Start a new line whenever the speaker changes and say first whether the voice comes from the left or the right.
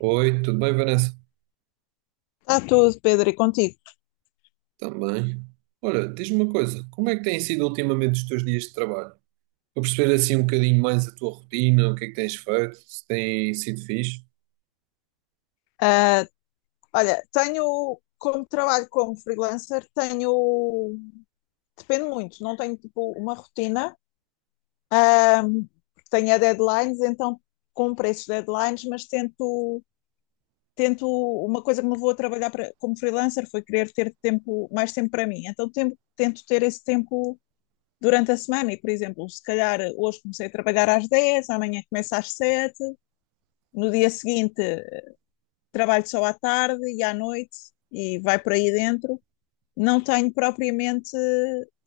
right: Oi, tudo bem, Vanessa?
left: Está tudo, Pedro, e contigo.
right: Também. Olha, diz-me uma coisa, como é que têm sido ultimamente os teus dias de trabalho? Para perceber assim um bocadinho mais a tua rotina, o que é que tens feito, se tem sido fixe.
left: Ah, olha, tenho, como trabalho como freelancer, tenho, depende muito, não tenho tipo uma rotina, ah, tenho a deadlines, então cumpro esses deadlines, mas tento, uma coisa que me vou a trabalhar para, como freelancer foi querer ter tempo, mais tempo para mim, então tento ter esse tempo durante a semana e, por exemplo, se calhar hoje comecei a trabalhar às 10, amanhã começo às 7, no dia seguinte trabalho só à tarde e à noite e vai por aí dentro. Não tenho propriamente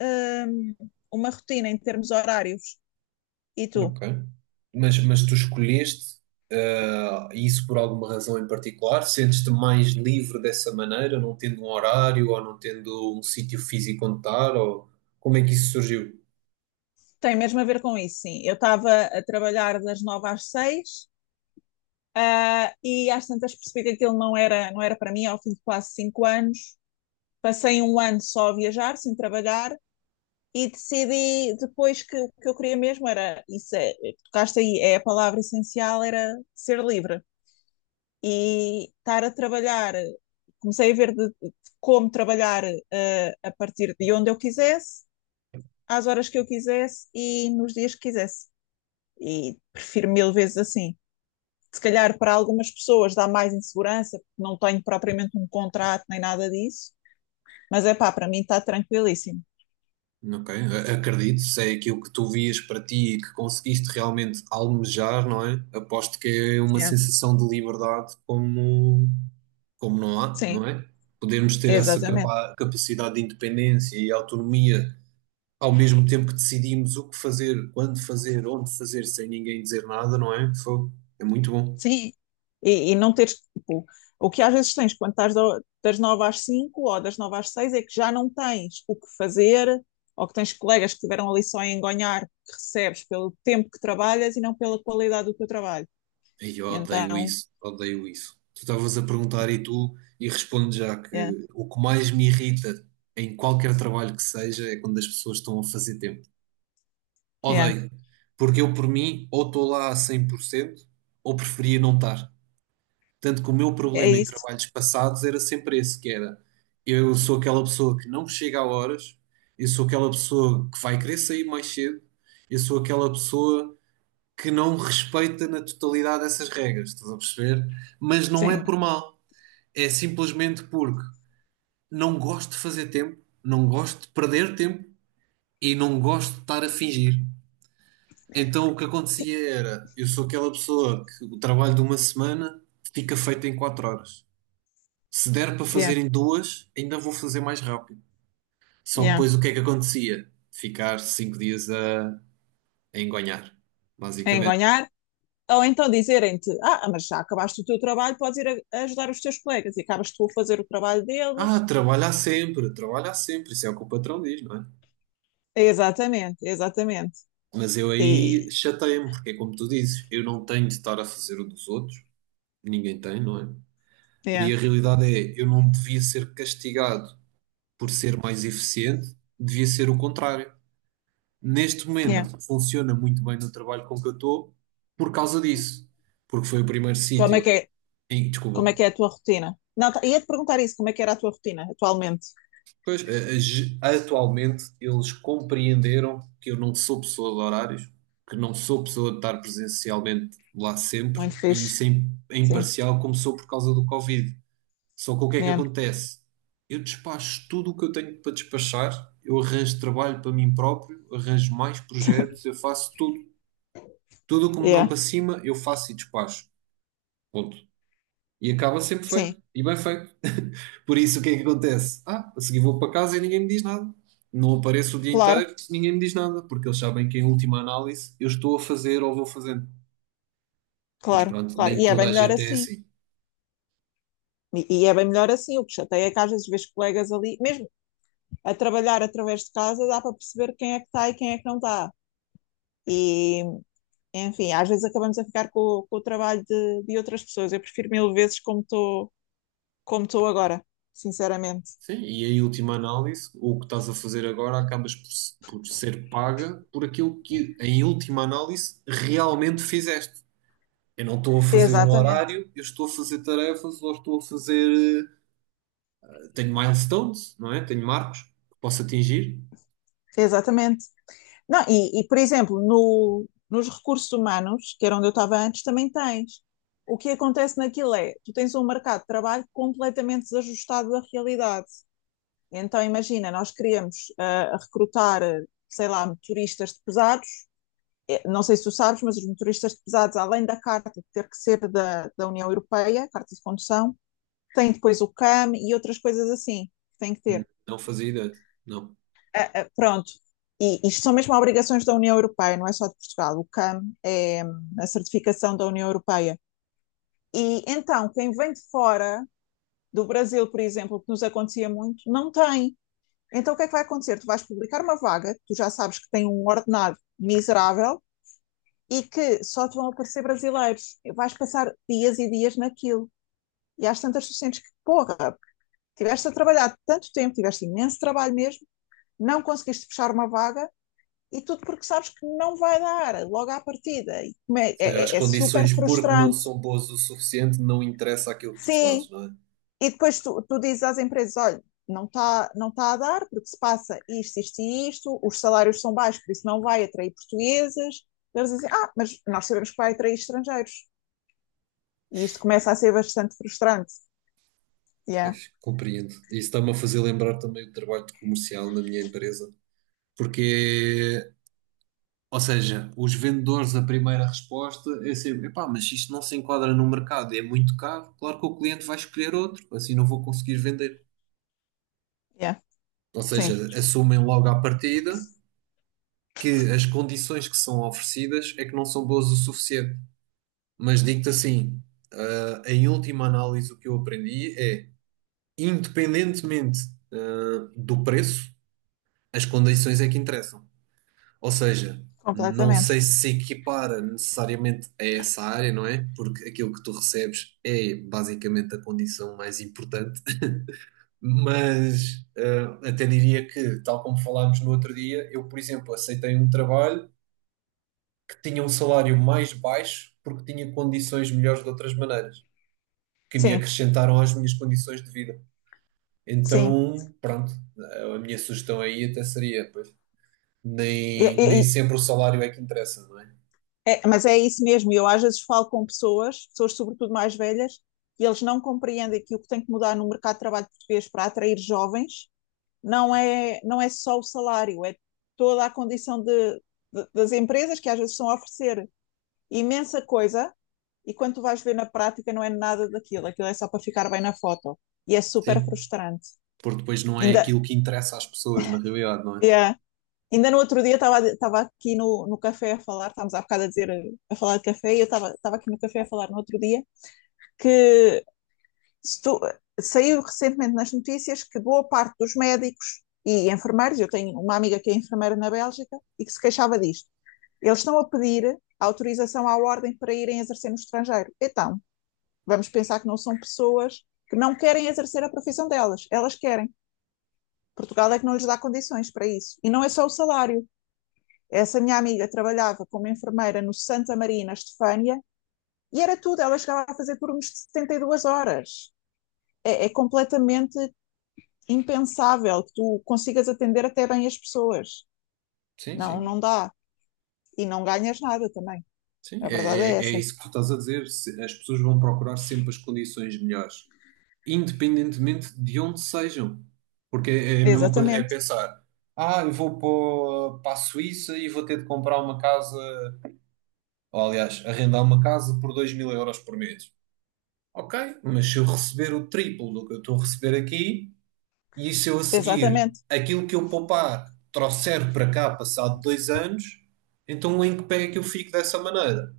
left: hum, uma rotina em termos horários. E tu?
right: Ok. Mas tu escolheste isso por alguma razão em particular? Sentes-te mais livre dessa maneira, não tendo um horário ou não tendo um sítio físico onde estar? Ou como é que isso surgiu?
left: Tem mesmo a ver com isso, sim. Eu estava a trabalhar das 9 às 6, ah, e às tantas percebi que aquilo não era para mim ao fim de quase 5 anos. Passei um ano só a viajar, sem trabalhar, e decidi depois que o que eu queria mesmo era, isso é, tocaste aí, é a palavra essencial, era ser livre. E estar a trabalhar, comecei a ver de como trabalhar, eh, a partir de onde eu quisesse, às horas que eu quisesse e nos dias que quisesse. E prefiro mil vezes assim. Se calhar para algumas pessoas dá mais insegurança, porque não tenho propriamente um contrato nem nada disso, mas é pá, para mim está tranquilíssimo.
right: Ok, acredito, se é aquilo que tu vias para ti e que conseguiste realmente almejar, não é? Aposto que é uma
left: Yeah.
right: sensação de liberdade como, não há,
left: Sim,
right: não é? Podemos ter essa
left: exatamente.
right: capacidade de independência e autonomia ao mesmo tempo que decidimos o que fazer, quando fazer, onde fazer, sem ninguém dizer nada, não é? Foi, é muito bom.
left: Sim, e não teres, tipo, o que às vezes tens quando estás das 9 às 5 ou das 9 às 6 é que já não tens o que fazer, ou que tens colegas que estiveram ali só a engonhar, que recebes pelo tempo que trabalhas e não pela qualidade do teu trabalho.
right: Ei, eu
left: E
right: odeio
left: então,
right: isso, odeio isso. Tu estavas a perguntar e e respondo já
left: yeah,
right: que o que mais me irrita em qualquer trabalho que seja é quando as pessoas estão a fazer tempo.
left: yeah,
right: Odeio, porque eu por mim ou estou lá a 100% ou preferia não estar. Tanto que o meu
left: é
right: problema em
left: isso.
right: trabalhos passados era sempre esse, que era eu sou aquela pessoa que não chega a horas, eu sou aquela pessoa que vai querer sair mais cedo, eu sou aquela pessoa que não respeita na totalidade essas regras, estás a perceber? Mas não é
left: Sim,
right: por mal, é simplesmente porque não gosto de fazer tempo, não gosto de perder tempo e não gosto de estar a fingir. Então o que acontecia era, eu sou aquela pessoa que o trabalho de uma semana fica feito em 4 horas. Se der para
left: yeah,
right: fazer em duas, ainda vou fazer mais rápido. Só que
left: yeah.
right: depois o que é que acontecia? Ficar 5 dias a engonhar,
left: É
right: basicamente.
left: engonhar. Ou então dizerem-te, ah, mas já acabaste o teu trabalho, podes ir a ajudar os teus colegas e acabas tu a fazer o trabalho deles.
right: Ah, trabalhar sempre, isso é o que o patrão diz, não é?
left: Exatamente, exatamente.
right: Mas eu
left: E,
right: aí chateio-me, porque é como tu dizes, eu não tenho de estar a fazer o dos outros, ninguém tem, não é? E
left: yeah,
right: a realidade é, eu não devia ser castigado por ser mais eficiente, devia ser o contrário. Neste
left: yeah.
right: momento, funciona muito bem no trabalho com que eu estou por causa disso, porque foi o primeiro
left: Como é
right: sítio
left: que é, como é
right: desculpa.
left: que é a tua rotina? Não, ia-te perguntar isso, como é que era a tua rotina atualmente?
right: Pois, atualmente eles compreenderam que eu não sou pessoa de horários, que não sou pessoa de estar presencialmente lá sempre,
left: Muito
right: e
left: fixe.
right: isso em
left: Sim,
right: parcial começou por causa do Covid. Só que o que é que
left: yeah,
right: acontece? Eu despacho tudo o que eu tenho para despachar, eu arranjo trabalho para mim próprio, arranjo mais projetos, eu faço tudo. Tudo o que me dão
left: yeah,
right: para cima, eu faço e despacho. Ponto. E acaba sempre
left: sim,
right: feito. E bem feito. Por isso, o que é que acontece? Ah, a seguir vou para casa e ninguém me diz nada. Não apareço o dia
left: claro,
right: inteiro, ninguém me diz nada, porque eles sabem que em última análise eu estou a fazer ou vou fazendo. Mas
left: claro,
right: pronto,
left: claro.
right: nem
left: E é
right: toda
left: bem
right: a
left: melhor
right: gente é
left: assim.
right: assim.
left: E é bem melhor assim. O que chateia é que às vezes vês colegas ali, mesmo a trabalhar através de casa, dá para perceber quem é que está e quem é que não está. E, enfim, às vezes acabamos a ficar com o trabalho de outras pessoas. Eu prefiro mil vezes como estou agora, sinceramente.
right: Sim, e em última análise, o que estás a fazer agora acabas por, por ser paga por aquilo que, em última análise, realmente fizeste. Eu não estou a fazer um
left: Exatamente,
right: horário, eu estou a fazer tarefas ou estou a fazer. Tenho milestones, não é? Tenho marcos que posso atingir.
left: exatamente. Não, e, por exemplo, no, nos recursos humanos, que era onde eu estava antes, também tens. O que acontece naquilo é, tu tens um mercado de trabalho completamente desajustado da realidade. Então, imagina, nós queríamos recrutar, sei lá, motoristas de pesados. Eh, não sei se tu sabes, mas os motoristas de pesados, além da carta de ter que ser da União Europeia, carta de condução, têm depois o CAM e outras coisas assim que têm que
right: Hum.
left: ter.
right: Não fazia ideia. Não. Ou
left: Ah, pronto, e isto são mesmo obrigações da União Europeia, não é só de Portugal. O CAM é a certificação da União Europeia. E então, quem vem de fora do Brasil, por exemplo, que nos acontecia muito, não tem. Então, o que é que vai acontecer? Tu vais publicar uma vaga, tu já sabes que tem um ordenado miserável e que só te vão aparecer brasileiros. Vais passar dias e dias naquilo. E às tantas tu sentes que, porra, tiveste a trabalhar tanto tempo, tiveste imenso trabalho mesmo, não conseguiste fechar uma vaga e tudo porque sabes que não vai dar logo à partida. E como é,
right: seja, as
left: é, é é super
right: condições, porque não
left: frustrante.
right: são boas o suficiente, não interessa aquilo que tu
left: Sim,
right: fazes, não é?
left: e depois tu dizes às empresas: olha, não tá a dar, porque se passa isto, isto e isto, os salários são baixos, por isso não vai atrair portugueses. Eles dizem: ah, mas nós sabemos que vai atrair estrangeiros. E isto começa a ser bastante frustrante. Yeah,
right: Pois, compreendo. Isso está-me a fazer lembrar também o trabalho de comercial na minha empresa. Porque, ou seja, os vendedores, a primeira resposta é sempre: epá, mas isto não se enquadra no mercado, é muito caro. Claro que o cliente vai escolher outro, assim não vou conseguir vender.
left: yeah,
right: Ou seja,
left: sim,
right: assumem logo à partida que as condições que são oferecidas é que não são boas o suficiente. Mas digo-te assim. Em última análise, o que eu aprendi é, independentemente do preço, as condições é que interessam. Ou seja, não sei
left: completamente.
right: se se equipara necessariamente a essa área, não é? Porque aquilo que tu recebes é basicamente a condição mais importante. Mas até diria que, tal como falámos no outro dia, eu, por exemplo, aceitei um trabalho que tinha um salário mais baixo porque tinha condições melhores de outras maneiras, que me
left: Sim,
right: acrescentaram às minhas condições de vida.
left: sim.
right: Então, pronto, a minha sugestão aí até seria, pois,
left: E,
right: nem
left: e,
right: sempre o salário é que interessa, não é?
left: É, mas é isso mesmo, eu às vezes falo com pessoas sobretudo mais velhas, e eles não compreendem que o que tem que mudar no mercado de trabalho português para atrair jovens não é só o salário, é toda a condição de, das empresas que às vezes estão a oferecer imensa coisa e quando tu vais ver na prática não é nada daquilo, aquilo é só para ficar bem na foto e é super
right: Sim.
left: frustrante.
right: Porque depois não é
left: Ainda,
right: aquilo que interessa às pessoas, na realidade, não é?
left: yeah. Ainda no outro dia estava aqui no café a falar, estávamos há bocado a falar de café, e eu estava aqui no café a falar no outro dia que estou, saiu recentemente nas notícias que boa parte dos médicos e enfermeiros, eu tenho uma amiga que é enfermeira na Bélgica e que se queixava disto, eles estão a pedir autorização à ordem para irem exercer no estrangeiro. Então, vamos pensar que não são pessoas que não querem exercer a profissão delas, elas querem. Portugal é que não lhes dá condições para isso. E não é só o salário. Essa minha amiga trabalhava como enfermeira no Santa Maria, na Estefânia, e era tudo, ela chegava a fazer turnos de 72 horas. É, é completamente impensável que tu consigas atender até bem as pessoas.
right: Sim,
left: Não,
right: sim,
left: não dá. E não ganhas nada também.
right: sim.
left: A
right: É,
left: verdade é
right: é, é
left: essa.
right: isso que tu estás a dizer. As pessoas vão procurar sempre as condições melhores, independentemente de onde sejam. Porque é a mesma coisa, é
left: Exatamente,
right: pensar, eu vou para a Suíça e vou ter de comprar uma casa, ou aliás, arrendar uma casa por 2000 € por mês. Ok, mas se eu receber o triplo do que eu estou a receber aqui, e se eu a seguir
left: exatamente,
right: aquilo que eu poupar trouxer para cá passado 2 anos, então em que pé é que eu fico dessa maneira?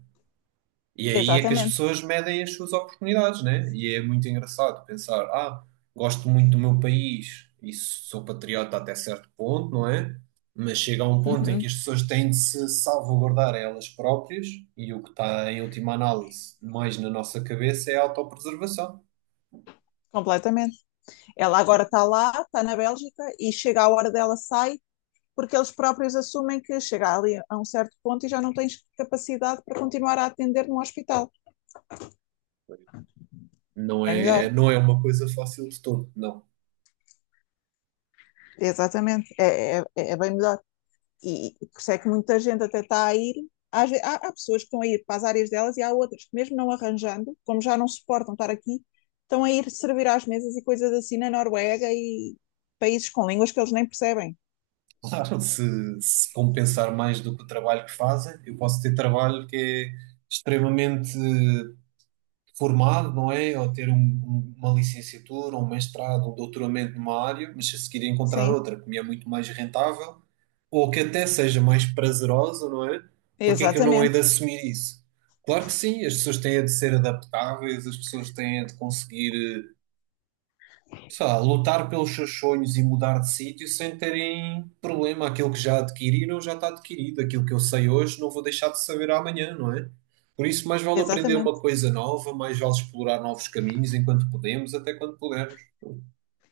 right: E aí é que as
left: exatamente.
right: pessoas medem as suas oportunidades, né? E é muito engraçado pensar, gosto muito do meu país e sou patriota até certo ponto, não é? Mas chega a um ponto em que
left: Uhum.
right: as pessoas têm de se salvaguardar a elas próprias e o que está em última análise mais na nossa cabeça é a autopreservação.
left: Completamente. Ela agora está lá, está na Bélgica e chega a hora dela sai, porque eles próprios assumem que chega ali a um certo ponto e já não tens capacidade para continuar a atender num hospital.
right: Não
left: É melhor,
right: é, não é uma coisa fácil de todo, não.
left: exatamente. É bem melhor. E por isso é que muita gente até está a ir. Há, há pessoas que estão a ir para as áreas delas e há outras que, mesmo não arranjando, como já não suportam estar aqui, estão a ir servir às mesas e coisas assim na Noruega e países com línguas que eles nem percebem.
right: Claro. Se compensar mais do que o trabalho que fazem, eu posso ter trabalho que é extremamente formado, não é? Ou ter uma licenciatura, um mestrado, um doutoramento numa área, mas a seguir encontrar
left: Sim,
right: outra que me é muito mais rentável ou que até seja mais prazerosa, não é? Porque é que eu não hei de
left: exatamente,
right: assumir isso? Claro que sim, as pessoas têm de ser adaptáveis, as pessoas têm de conseguir. Sei lá, lutar pelos seus sonhos e mudar de sítio sem terem problema. Aquilo que já adquiriram já está adquirido. Aquilo que eu sei hoje não vou deixar de saber amanhã, não é? Por isso, mais vale aprender uma
left: exatamente.
right: coisa nova, mais vale explorar novos caminhos enquanto podemos, até quando pudermos.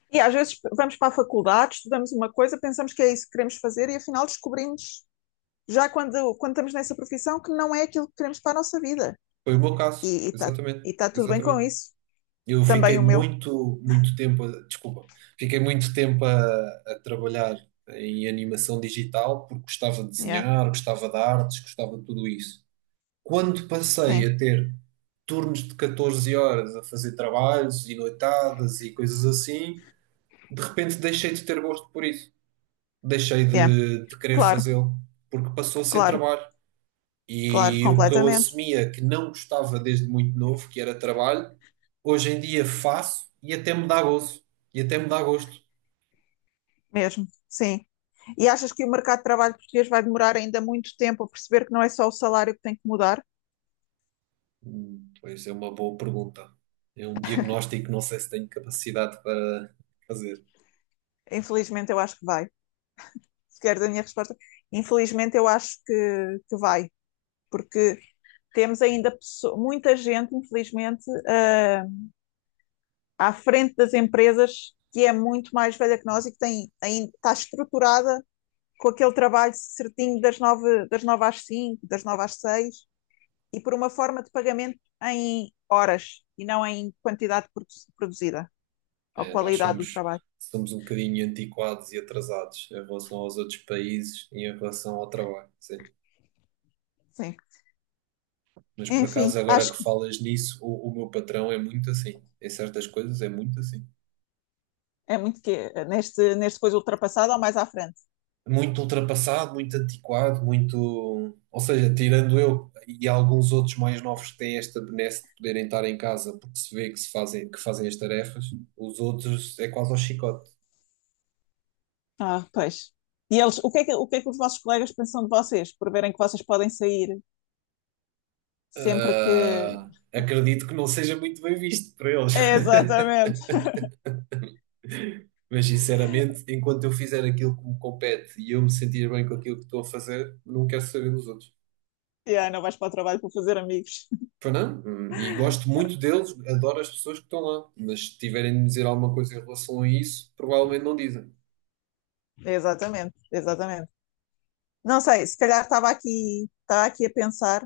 left: E às vezes vamos para a faculdade, estudamos uma coisa, pensamos que é isso que queremos fazer e afinal descobrimos, já quando estamos nessa profissão, que não é aquilo que queremos para a nossa vida.
right: Foi o meu caso,
left: E está
right: exatamente,
left: e tá tudo bem com
right: exatamente.
left: isso.
right: Eu fiquei
left: Também o meu.
right: muito, muito tempo, desculpa, fiquei muito tempo a trabalhar em animação digital porque gostava de
left: Yeah.
right: desenhar, gostava de artes, gostava de tudo isso. Quando passei
left: Sim,
right: a ter turnos de 14 horas a fazer trabalhos e noitadas e coisas assim, de repente deixei de ter gosto por isso. Deixei
left: yeah.
right: de querer
left: Claro,
right: fazê-lo, porque passou a ser
left: claro,
right: trabalho.
left: claro,
right: E o que eu
left: completamente,
right: assumia que não gostava desde muito novo, que era trabalho, hoje em dia faço e até me dá gozo. E até me dá gosto.
left: mesmo, sim. E achas que o mercado de trabalho português vai demorar ainda muito tempo a perceber que não é só o salário que tem que mudar?
right: Hum. Pois é uma boa pergunta. É um diagnóstico que não sei se tenho capacidade para fazer.
left: Infelizmente, eu acho que vai. Se queres a minha resposta, infelizmente, eu acho que vai, porque temos ainda muita gente, infelizmente, ah, à frente das empresas que é muito mais velha que nós e que tem, ainda está estruturada com aquele trabalho certinho das 9 às 5, das 9 às 6. E por uma forma de pagamento em horas e não em quantidade produzida ou
right: É, nós
left: qualidade do
right: somos,
left: trabalho.
right: somos um bocadinho antiquados e atrasados em relação aos outros países e em relação ao trabalho, sim.
left: Sim.
right: Mas por acaso,
left: Enfim,
right: agora que
left: acho que
right: falas nisso, o meu patrão é muito assim. Em certas coisas é muito assim.
left: é muito que neste coisa ultrapassado ou mais à frente.
right: Muito ultrapassado, muito antiquado, muito. Ou seja, tirando eu e alguns outros mais novos que têm esta benesse de poderem estar em casa porque se vê que, se fazem, que fazem as tarefas, os outros é quase ao chicote.
left: Ah, pois. E eles, o que é que os vossos colegas pensam de vocês por verem que vocês podem sair sempre que.
right: Ah, acredito que não seja muito bem visto por eles.
left: Exatamente.
right: Mas sinceramente, enquanto eu fizer aquilo que me compete e eu me sentir bem com aquilo que estou a fazer, não quero saber dos outros.
left: Yeah, não vais para o trabalho para fazer amigos.
right: Foi não? Hum. E gosto muito deles, adoro as pessoas que estão lá. Mas se tiverem de me dizer alguma coisa em relação a isso, provavelmente não dizem.
left: Exatamente, exatamente. Não sei, se calhar estava aqui a pensar.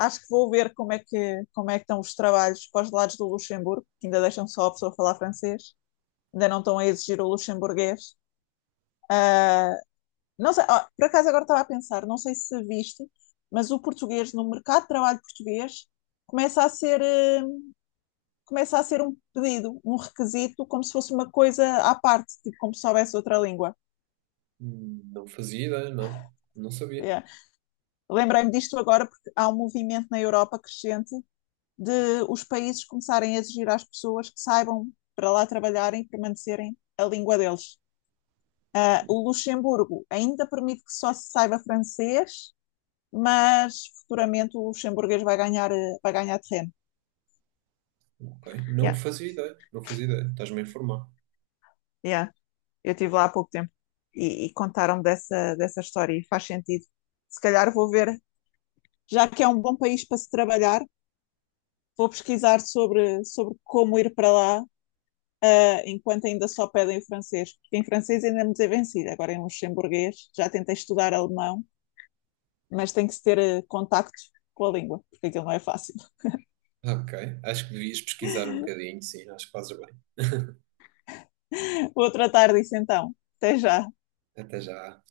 left: Acho que vou ver como é que estão os trabalhos para os lados do Luxemburgo, que ainda deixam só a pessoa falar francês, ainda não estão a exigir o luxemburguês. Não sei, ah, por acaso agora estava a pensar, não sei se viste, mas o português, no mercado de trabalho português, começa a ser, eh, começa a ser um pedido, um requisito, como se fosse uma coisa à parte, tipo, como se soubesse outra língua.
right: Hum. Não fazia ideia, não. Não sabia.
left: Yeah. Lembrei-me disto agora porque há um movimento na Europa crescente de os países começarem a exigir às pessoas que saibam para lá trabalharem e permanecerem a língua deles. O Luxemburgo ainda permite que só se saiba francês, mas futuramente o luxemburguês vai ganhar terreno.
right: Ok. Não
left: Yeah,
right: fazia ideia. Não fazia ideia. Estás-me a informar.
left: yeah. Eu estive lá há pouco tempo e contaram dessa história e faz sentido. Se calhar vou ver, já que é um bom país para se trabalhar, vou pesquisar sobre como ir para lá, enquanto ainda só pedem o francês, porque em francês ainda me desenvencida, agora em luxemburguês, já tentei estudar alemão, mas tem que se ter contacto com a língua, porque aquilo não é fácil.
right: Ok. Acho que devias pesquisar um bocadinho, sim. Acho que fazes bem.
left: Vou tratar disso então. Até já.
right: Até já.